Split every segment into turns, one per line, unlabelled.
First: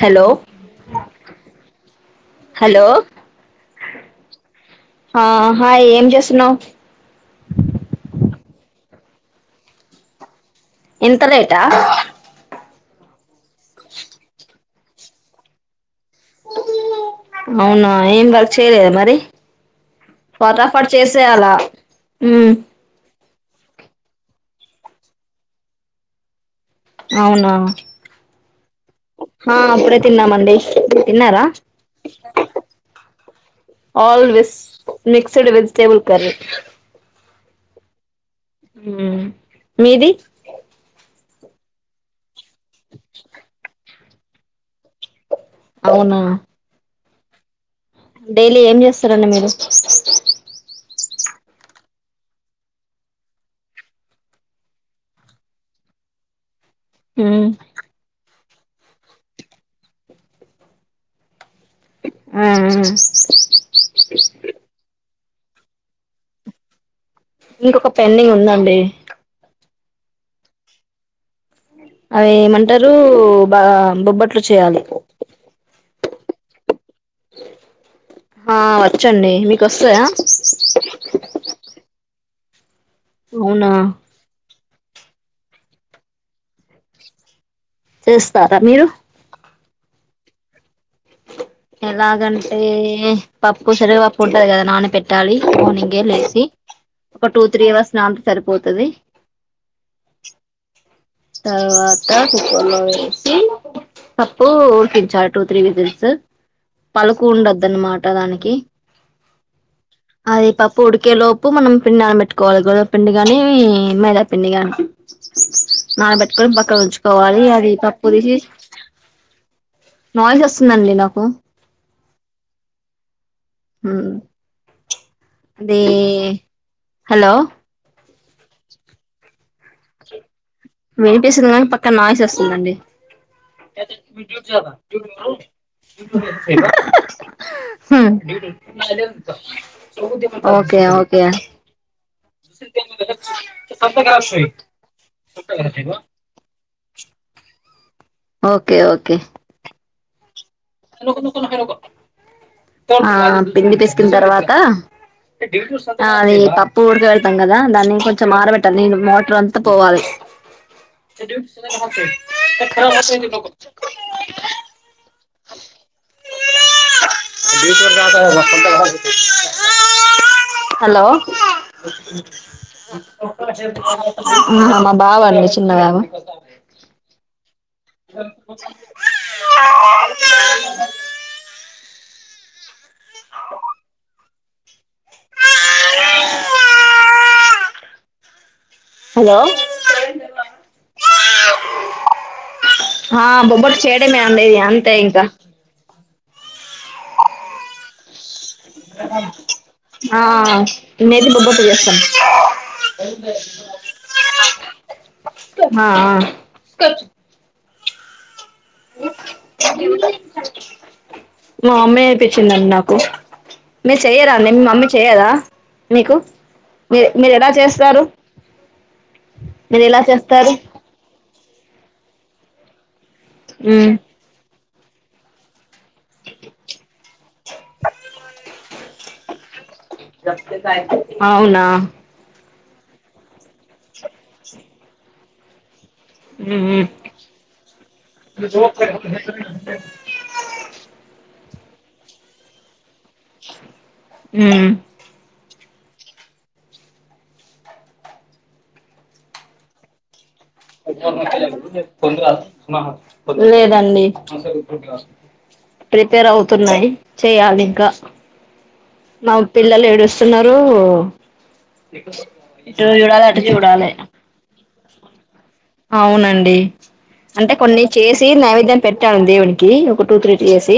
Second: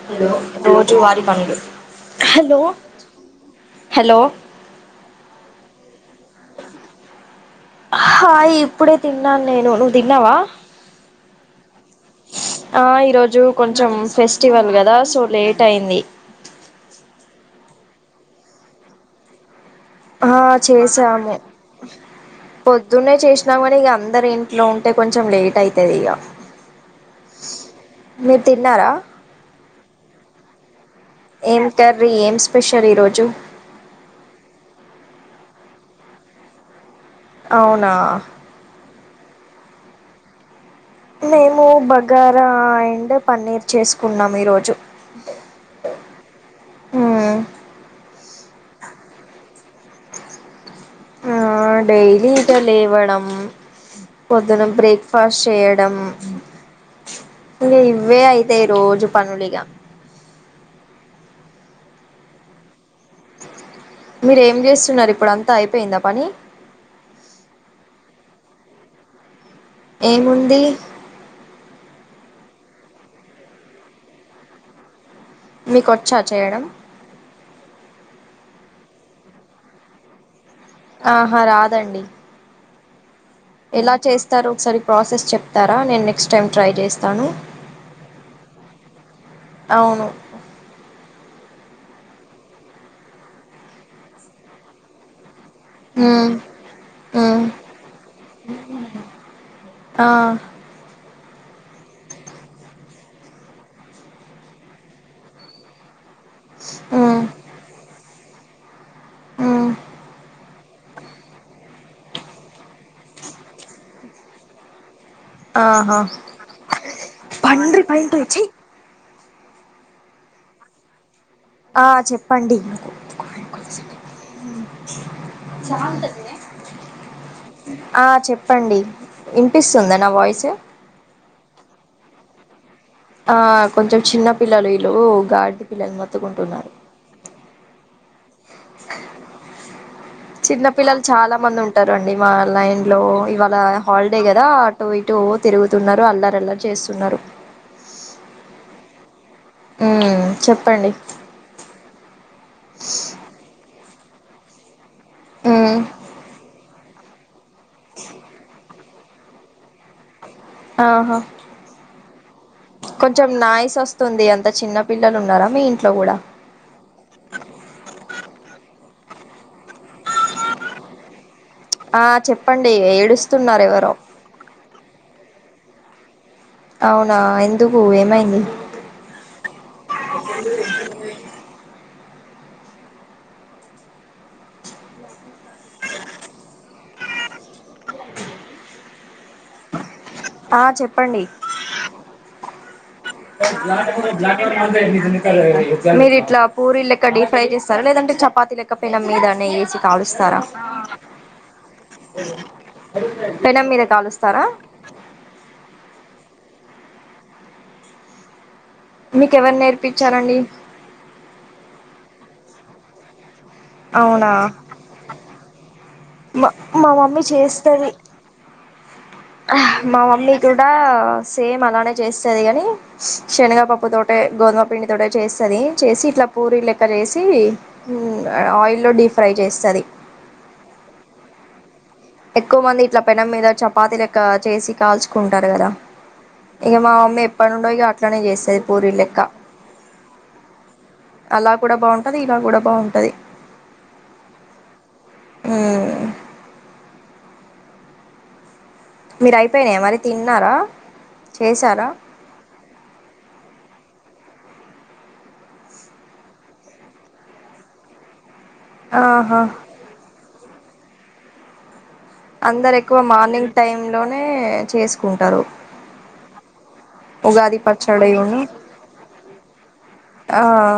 Hello
రోజు వారి పనులు, హలో
ఆ హాయ్ ఏం చేస్తున్నావు
ఇప్పుడే తిన్నాను నేను నువ్వు తిన్నావా.
ఇంత లేటా.
ఆ ఈరోజు. కొంచెం ఫెస్టివల్గా. దా సో లేట్ అయింది
అవునా ఏం వర్క్ చేయలేద మరి
ఆ
ఫటాఫట్
చేసాము
చేసేయలా ఉమ్
నము ఇగ అందరు ఇంట్లో ఉంటే కొంచెం లేట్ అయితది ఇగ
అవునా తిన్నామండి తిన్నారా
ఏం కర్రీ ఏం స్పెషల్ ఈరోజు
ఆల్ విస్ మిక్ సుడు వెజిటేబుల్ కర్రీ
అవునా
మీది
నేను బగా ర అండ్ పన్నీర్ చేసు కున్నాం ఈరోజు
అవునా
హూ
డైలీ ఏం చేస్తారండి మీరు
ఆ డైలీ ఇకా లేవడం పొద్దున బ్రేక్ఫాస్ట్ చేయడం
ఉమ్
ఇ ఇవ్వే అయి తయి రోజు పనులిగా
ఆ ఆ
మీరు ఏం చేస్తున్నారు ఇప్పుడు అం తా అయిపోయింద పని
ఇంకొక పెండింగ్ ఉందండి
ఏముంది
అవి ఏమంటారు బా బొబ్బట్లు చేయాలి
మీకు వచ్చా చేయడం
ఆ వచ్చండి మీకు వస్తాయా
ఆహా రాదండి
అవునా
ఎలా చేస్తారు ఒక్కసారి ప్రాసెస్ చెప్తారా నేను నెక్స్ట్ టైం ట్రై చేస్తాను
చేస్తారా మీరు
అవును
ఎలాగంటే పప్పు సెనగపప్పు ఉంటది కదా నానపెట్టాలి మార్నింగే
మ్మ్
లేసి ఒక
మ్మ్
టూ త్రీ అవర్స్ నాంతే సరిపోతది
ఆ
తర్వాత కుక్కర్ లో వేసి పప్పు ఉడికించా టూ త్రీ విజిల్స్
మ్మ్
పలుకు ఉండద్దున్నమా ట దానికి
ఆ
అది పప్పు ఉడికేలోపు మనం పిండి నానబెట్టుకోవాలి గోధుమ పిండి గాని మైదాపిండి గాని
ఆ
నానబట్టుకొని పక్క ఉంచుకోవాలి అది తప్పు
పైంటోయ్
తీసి
చెయ్
నాలెడ్జ్ వస్తుందండి నాకు
ఆ చెప్పండి
అది హలో
ఆ చెప్పండి ఇ
వినిపిస్తుంది గానీ పక్క నయిస్స్త అండి
ఆ కొంచెం చిన్న పిల్లలు వీళ్ళు గాడిది పిల్లల మతుకుంటున్నారు
హు ఓకే
చిన్నపిల్లలు
ఓకే
చాలా మంది ఉంటారండి మా లైన్ లో ఇవాళ హాలిడే కదా ఎటో ఇటు తిగుతున్నారు అల్లారల్ చేస్తున్నారు
ఓకే ఓకే
ఊ చెప్
ను నకు నా [unintelligible] ఆ పిండి పిసుకుతున్న తర్వాత
ఉమ్
అ యి ప పోర్ గ ఉన్నదా దాన్ని కొంచం మారబెట్ నేను వటర్ అంతా పోవాలి
ఆహా కొంచెం నాయిస్ వస్తుంది అంత చిన్న పిల్లలు ఉన్నారా మీ ఇంట్లో కూడా
హలో
ఆ చెప్పండి ఏడుస్తున్నారు ఎవరో
ఆహా మా బాబు అండి చిన్నబాబు
చెప్పు ఏమైంది
ఆ
అ
హలో
ఆ చెప్పండి
ఆ బొబ్బట్టు చేయడమే అండి అంతే ఇంకా
మీరు ఇ ఇట్ పూరీ లెక్క డీ ఫ్రై చేస్తారు లేదే చపాతీ లె
ఆ నేతి బొబ్బట్లు చేస్తాం
పెనం మీద కాలుస్తారా
ఆ ఆ కచ్
మీకెవరు నేర్పించారండి
మా అమ్మే తెచ్చిందండి నాకు మీరు
అవునా
చెయ్యరా అండి మమీ చెయ్యద మీకు
మా మా
మీ
మమ్మీ
మీరు ఎలా చేస్తారు
హా
మీరు
మా
ఎలా
మమ్మీ
చేస్తారు
కూడా సేమ్ అలానే చేస్తది ఏంది శషనగ పప్పుు
మ్మ్
తోటే గోద పిండి తోటే చేస్తది చేసి ఇట్లా పూరీ లెక్క చేేసి ఆయిల్లో డీప్ ఫ్రై చేస్తుంది
అవునా
ఎక్కువ మంది ఇట్ల పెనం మీద చపాతి లెక్క చేసి కాల్చు కుంటారు కదా ఇక
మ్మ్
మా అమ్మ ఎప్పడుండో ఇక అట్లనే చేస్తది పూరీ లెక్క అలా కూడా బాగుంటది ఇలా కూడా బాగుంటది
ఉ
ఆ మీరయిపోయినాయ మరి తి
లేదండి ప్రిపేర్ అవుతున్నాయి చెయ్యాలి ఇంకా మా
ఆహా
పిల్లలు ఏడుస్ చున్నారు
అందరు ఎక్కువ మార్నింగ్ టైమ్ లోనే చేసుకుంటారు
అవునండి అంటే
ఉగాది
కొన్ని చేసి
పచ్చడిను
నైవేద్యం పెట్టాను దేవునికి ఒక టూ త్రీ
ఆ
త చేసి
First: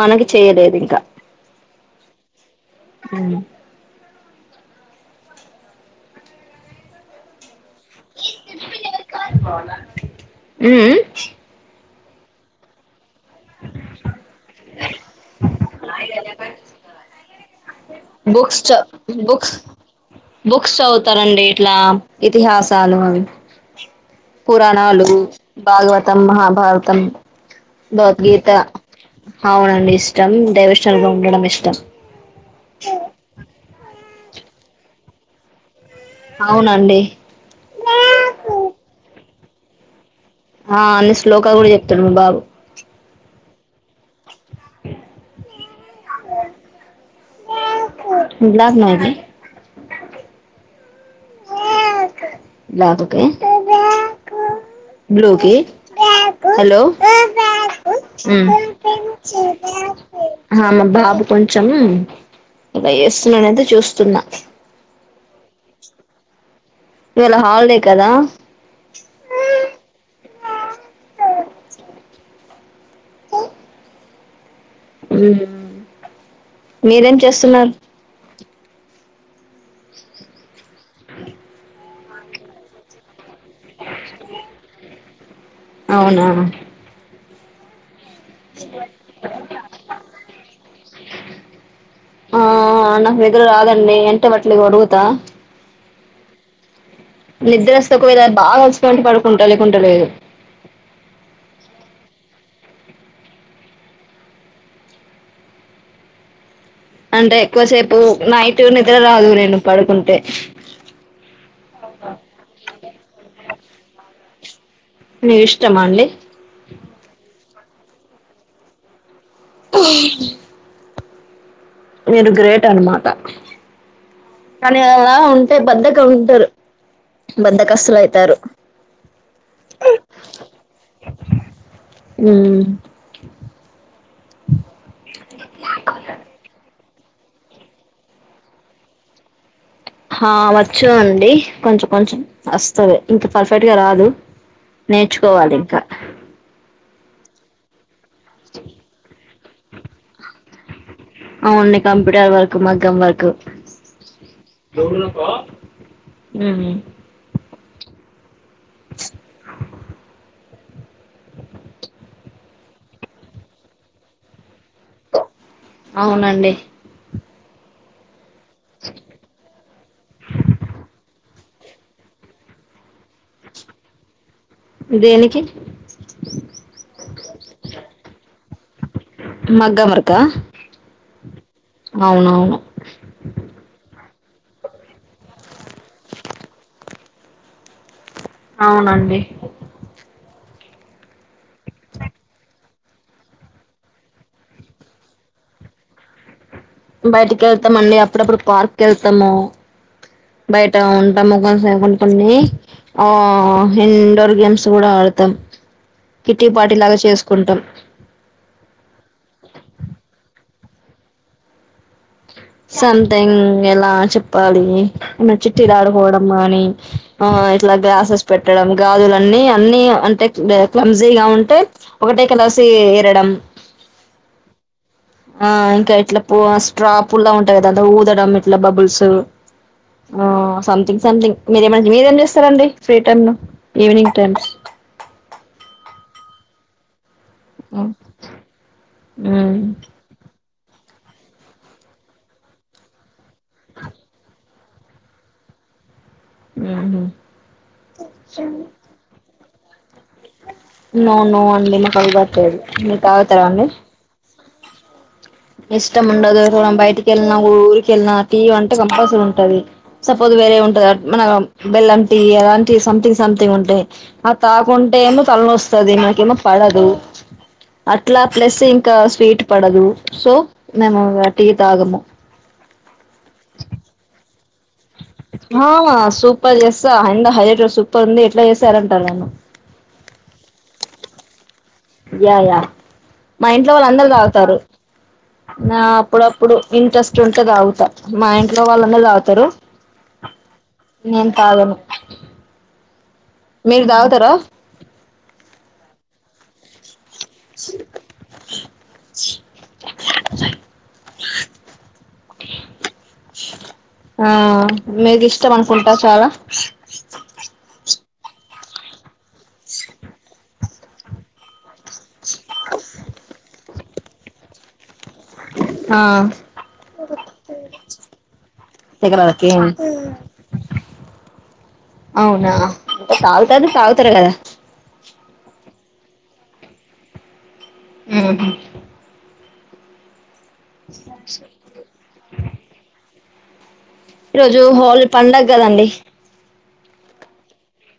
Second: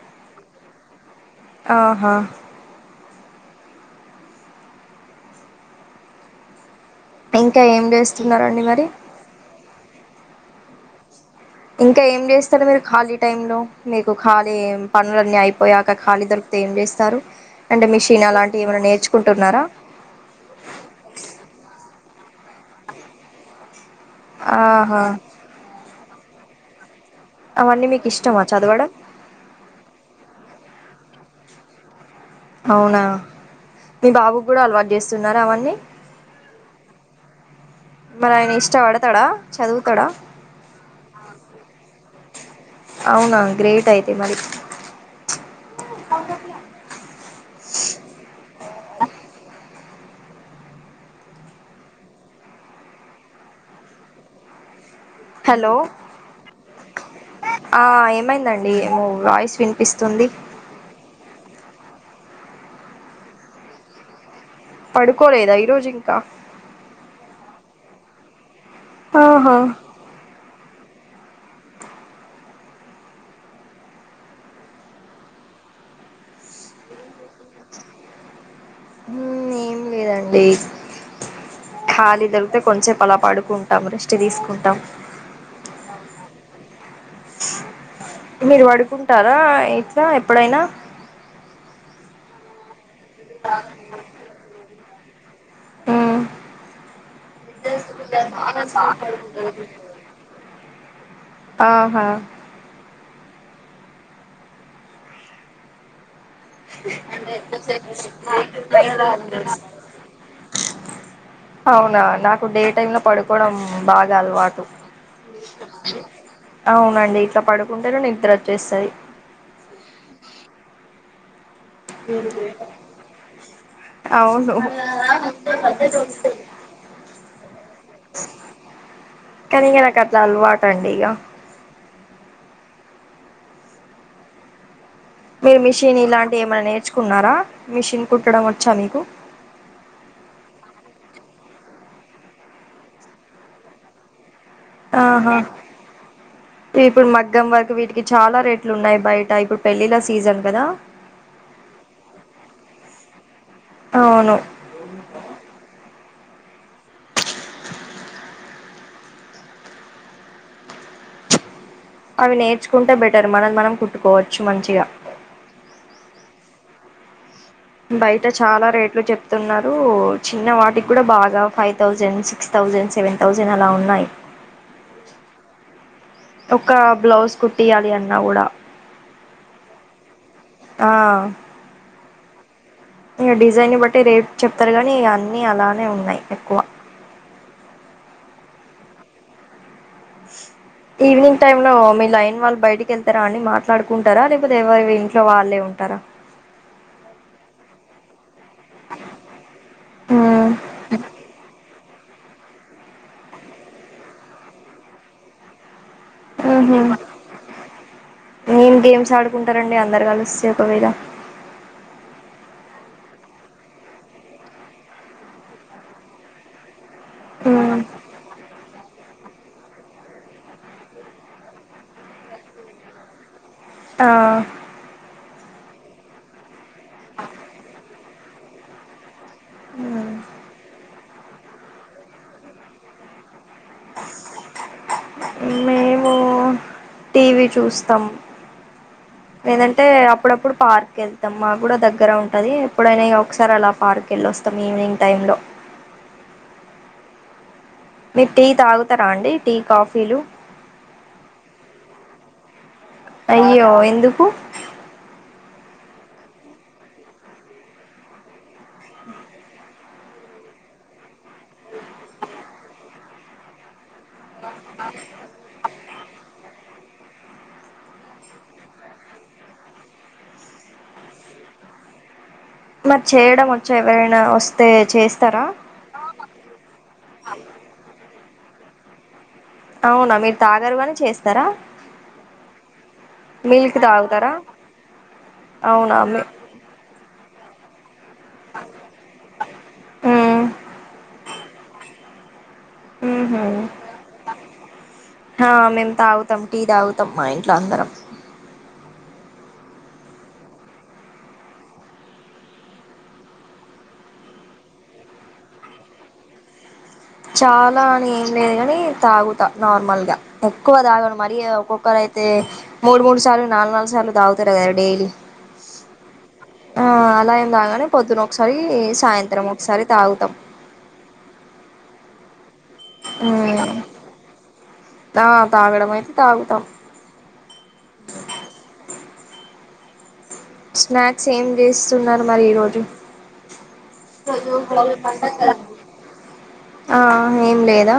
మనకి చేయలేదు ఇంకా
ఆహా
ఉ
[unintelligible] ఇంకా ఏం చేస్తున్నరండి మరి
ఉ ఉ
ఇంకా ఏం చేస్తారు మీరు ఖాళీ టైం లో మీకు ఖాళీ పనులన్నీ అయిపోయాక ఖాళీ దొరికితే ఏం చేస్తారు అంటే మిషన్
బుక్స్
అలాంటివి ఏమనా
చ బుక్స్
నేర్చుకుంటున్నారా
బుక్స్ చదువుతారండి ఇట్లా ఇతిహాసాలు అవి
ఆహా
భారతం
అవన్నీ మీకు ఇష్టమా
భవద్గీత
చదవడం
అవునండి ఇష్టం డైవషనల్ గా ఉండడం ఇష్ [unintelligible]
అవునా మీ బాబు కూడా అలవాటు చేస్తున్నార అవన్నీ
అవునండి
మనయన ఇష్టపడతాడా చదువుతాడా
ఆ అన్ని శ్లోకా కూడా చెప్తాడు మా బాబు
అవునా గ్రేట్ అయితే మరి
[unintelligible] బాబుకే బ్లూకి
హలో
హలో
ఆ ఏమైందండి ఏమో వాయిస్ వినిపిస్తుంది
మా బాబు కొంచెం ఇలా చేస్తున్నానతే చూస్తున్నా
పడుకోలేదా ఈరోజు ఇంకా
ఇవెళ హాలిడే కదా
ఆహా
ఊహు మీరేం చేస్తున్నారు
ఏం లేదండి కాలి దొరికితే కొంచెపు అలా పడు కుంటాం రెస్ట్ తీసుకుంటాం
అవునా
మీరు పడుకుంటారా ఇట్లా ఎప్పుడైనా
ఆ అనా నిదుర రాదన్నే ఎంట [unintelligible] తా
మ్మ్
నిద్రొస్తే ఒకవేళ బాగా అలిసిపోయుంటె పడుకుంట లేకుంటే లేదు
ఆహా
అంటే ఎక్కువసేపు నైట్ నిద్ర రాదు నేను పడుకుంటే
అవునా నాకు డే టైమ్ లో పడుకోవడం బాగా అలవాటు
మీకు ఇష్టమా
త
అండి
అవునండి ఇట్లా పడు [unintelligible] నిద్ర వచ్చేస్తది
మీరు గ్రేట్ అనమాట
అవును
కానీ అలా ఉంటే బద్ధకం అంటారు బద్దకస్తులు అయితారు
కానీ ఇక నాకు అట్లా అలవాటు అండి ఇక
ఉ
మీరు మిషిన్ ఇలాంటి ఏమైన్నా నేర్చుకో కున్నారా మిషిన్ కుట్టడం వచ్చా మీకు
ఆ వచ్చు అండి కొంచెం కొంచెం వస్తది ఇంకా పర్ఫెక్ట్గా రాదు
ఆహా
నేర్చుకోవాలి ఇంకా
ఇప్పుడు మగ్గం వర్క్ వీటికి చాలా రేట్లు ఉన్నాయి బయట ఇప్పుడు పెళ్ళిళ్ళ సీజన్ కదా
అవులీ కంప్యూటర్ వర్క్ మగ్గం వర్క్
అవును
ఉహు
అవి నేర్చుకుంటె బెటర్ మనవి మనం కుట్టుకోవచ్చు మంచిగ
అవునండి
బై టే చాలా రేట్లు చెప్తున్నారు చిన్న వాటికి కూడ బాగా five thousand, six thousand, seven thousand అలా ఉన్నాయి
దేనికి
ఒక బ్లౌజ్ కుట్టియ్యాలి అన్నా కూడ
మగ్గం వర్కా
ఆ
అవునవును
ఇగ డిజైన్ బట్టి రేట్ చెప్తారు గానీ ఇగ అన్నీ అలానే ఉన్నాయి ఎక్కువ
అవునండి
ఈవినింగ్ టైమ్ లో మీ లైన్ వాళ్ళు బయటకి వెళ్తారా, అని మాట్లాడుకుంటారా లేకపోతే ఎవరి ఇంట్లో వాళ్ళే ఉంటరా.
బయటికి వెళ్తామ అండి అప్పుడప్పుడు పార్క్ వెళ్తాము
ఉమ్
బయట ఉంటాము కొం సేపు న్ కొన్ని ఆ ఇండోర్ గేమ్స్ కూడా ఆడతాం కిట్టి పార్టీ లాగా చేసుకుంటాం
ఏం గేమ్స్ ఆడుకుంటారండి అందరు కలుస్ ఒకవేద
సంథింగ్ ఎలా చెప్పాలి మ చిట్టిలా ఆడుకోవడం కానీ ఆ ఇట్లా
ఉమ్
గ్లాసెస్ పెట్టడం గాజుల అ అన్ని అంటే క్లంజీగా ఉంటే ఒకటే కలాసి ఎరడం
ఆ
ఆ ఇంకా ఇట్లా ప స్ట్రాప్ పుల్లా ఉంటాయి కదాా ఊదడం ఇట్లా బబుల్స్ ఆ సథింగ్ సంథింగ్ మీరేమ మీరేం చేస్తారంండి ఫ్రీ టైమ్ ను ఈవినింగ్ టైమ్
మేవ టీవీ చూస్తాం ఏంటంటే అప్పుడప్పుడు పార్క్ వెళ్తాం మాకు కూడా దగ్గర ఉంటుంది ఎప్పుడైనా ఒకసారి అలా పార్క్ వెళ్ళొస్తాం ఈవినింగ్ టైంలో
హ
మీటిటీ తాగుతారా అండి టేక్ ఆఫ్
నను నిమ్మకాయలు బత్తేది
అయ్యో ఎందుకు
ఇష్టం ఉండదు చూడం బయటికి వెళ్ళిన ఊరికెళ్ళిన టీవ అంటే కంపల్సరీ ఉంటది సపోజ్ వేరే ఉంటది మన బెల్లం టీ ఎలాంటి సమ్థింగ్ సమ్థింగ్ ఉంటాయ్ అది తాకుంటేమో తల నొస్తుంది వస్తది నాకేమో పడదు అట్లా ప్లస్ ఇంకా స్వీట్ పడదు సో మేము టీ తాగము
మరి చేయడం వచ్చా ఎవరైనా వస్తే చేస్తారా
ఆమ సూపర్ జేస్త ఎండ సూపర్ హైలెట్ ఉంది ఇంట్ల జేస్తనే ఉంటా నేను
అవునా మీరు తాగరు గాని చేస్తరా
యా యా మా ఇంట్లో వాళ్ళు అందరు
తాగుతారా
తాగుతారు నా
అవునా మీ
అప్పుడప్పుడు ఇంట్రెస్ట్ ఉంటే తాగుత మా ఇంట్లో వాళ్ళందరు తాగుతరు
మ్మ్
నేన్ పాలను
హుమ్ హు ఆ మేము తాగుతాం టీ తాగు మా ఇంట్ల అందరం
ఆ మీకు ఇష్టం అనుకుంటా చాలా
చాలా అని లేదు గాని తాగుతా నార్మల్గా ఎక్కువ తాగను మరి ఒక్కొక్కరు అయితే మూడు మూడు సార్లు నాలుగు నాలుగు సార్లు తాగుతారు కదా డైలీ
ఆ
ఆ అలా ఏం తాగానే పొద్దున్న ఒకసారి సాయంత్రం
సెగలకి
ఒకసారి తాగుతాం
అవునా అంటే తాగుత
మ్మ్
తాగుతారు కదా
ఆ తాగడం అయితే తాగుతా
హుమ్
స్నాక్స్ ఏం చేస్తున్నారు మరి ఈరోజు
ఈ రోజు హోల్ పండగ కదండి
ఆ ఏం లేదా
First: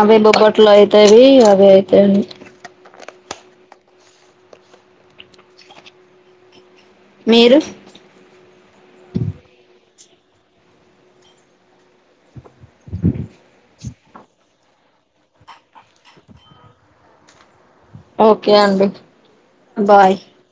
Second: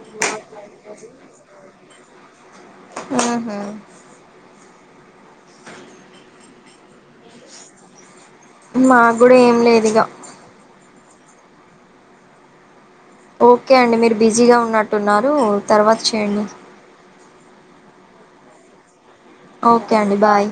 అవేమో బోట్లో అయితవి అవే ఏమి
ఆహా
మీరు
మాకు గుడా ఏం లేదు ఇగ అంటున్నారు తర్వాత చేయండి
ఓకే అండి
ఓకే అండి బాయ్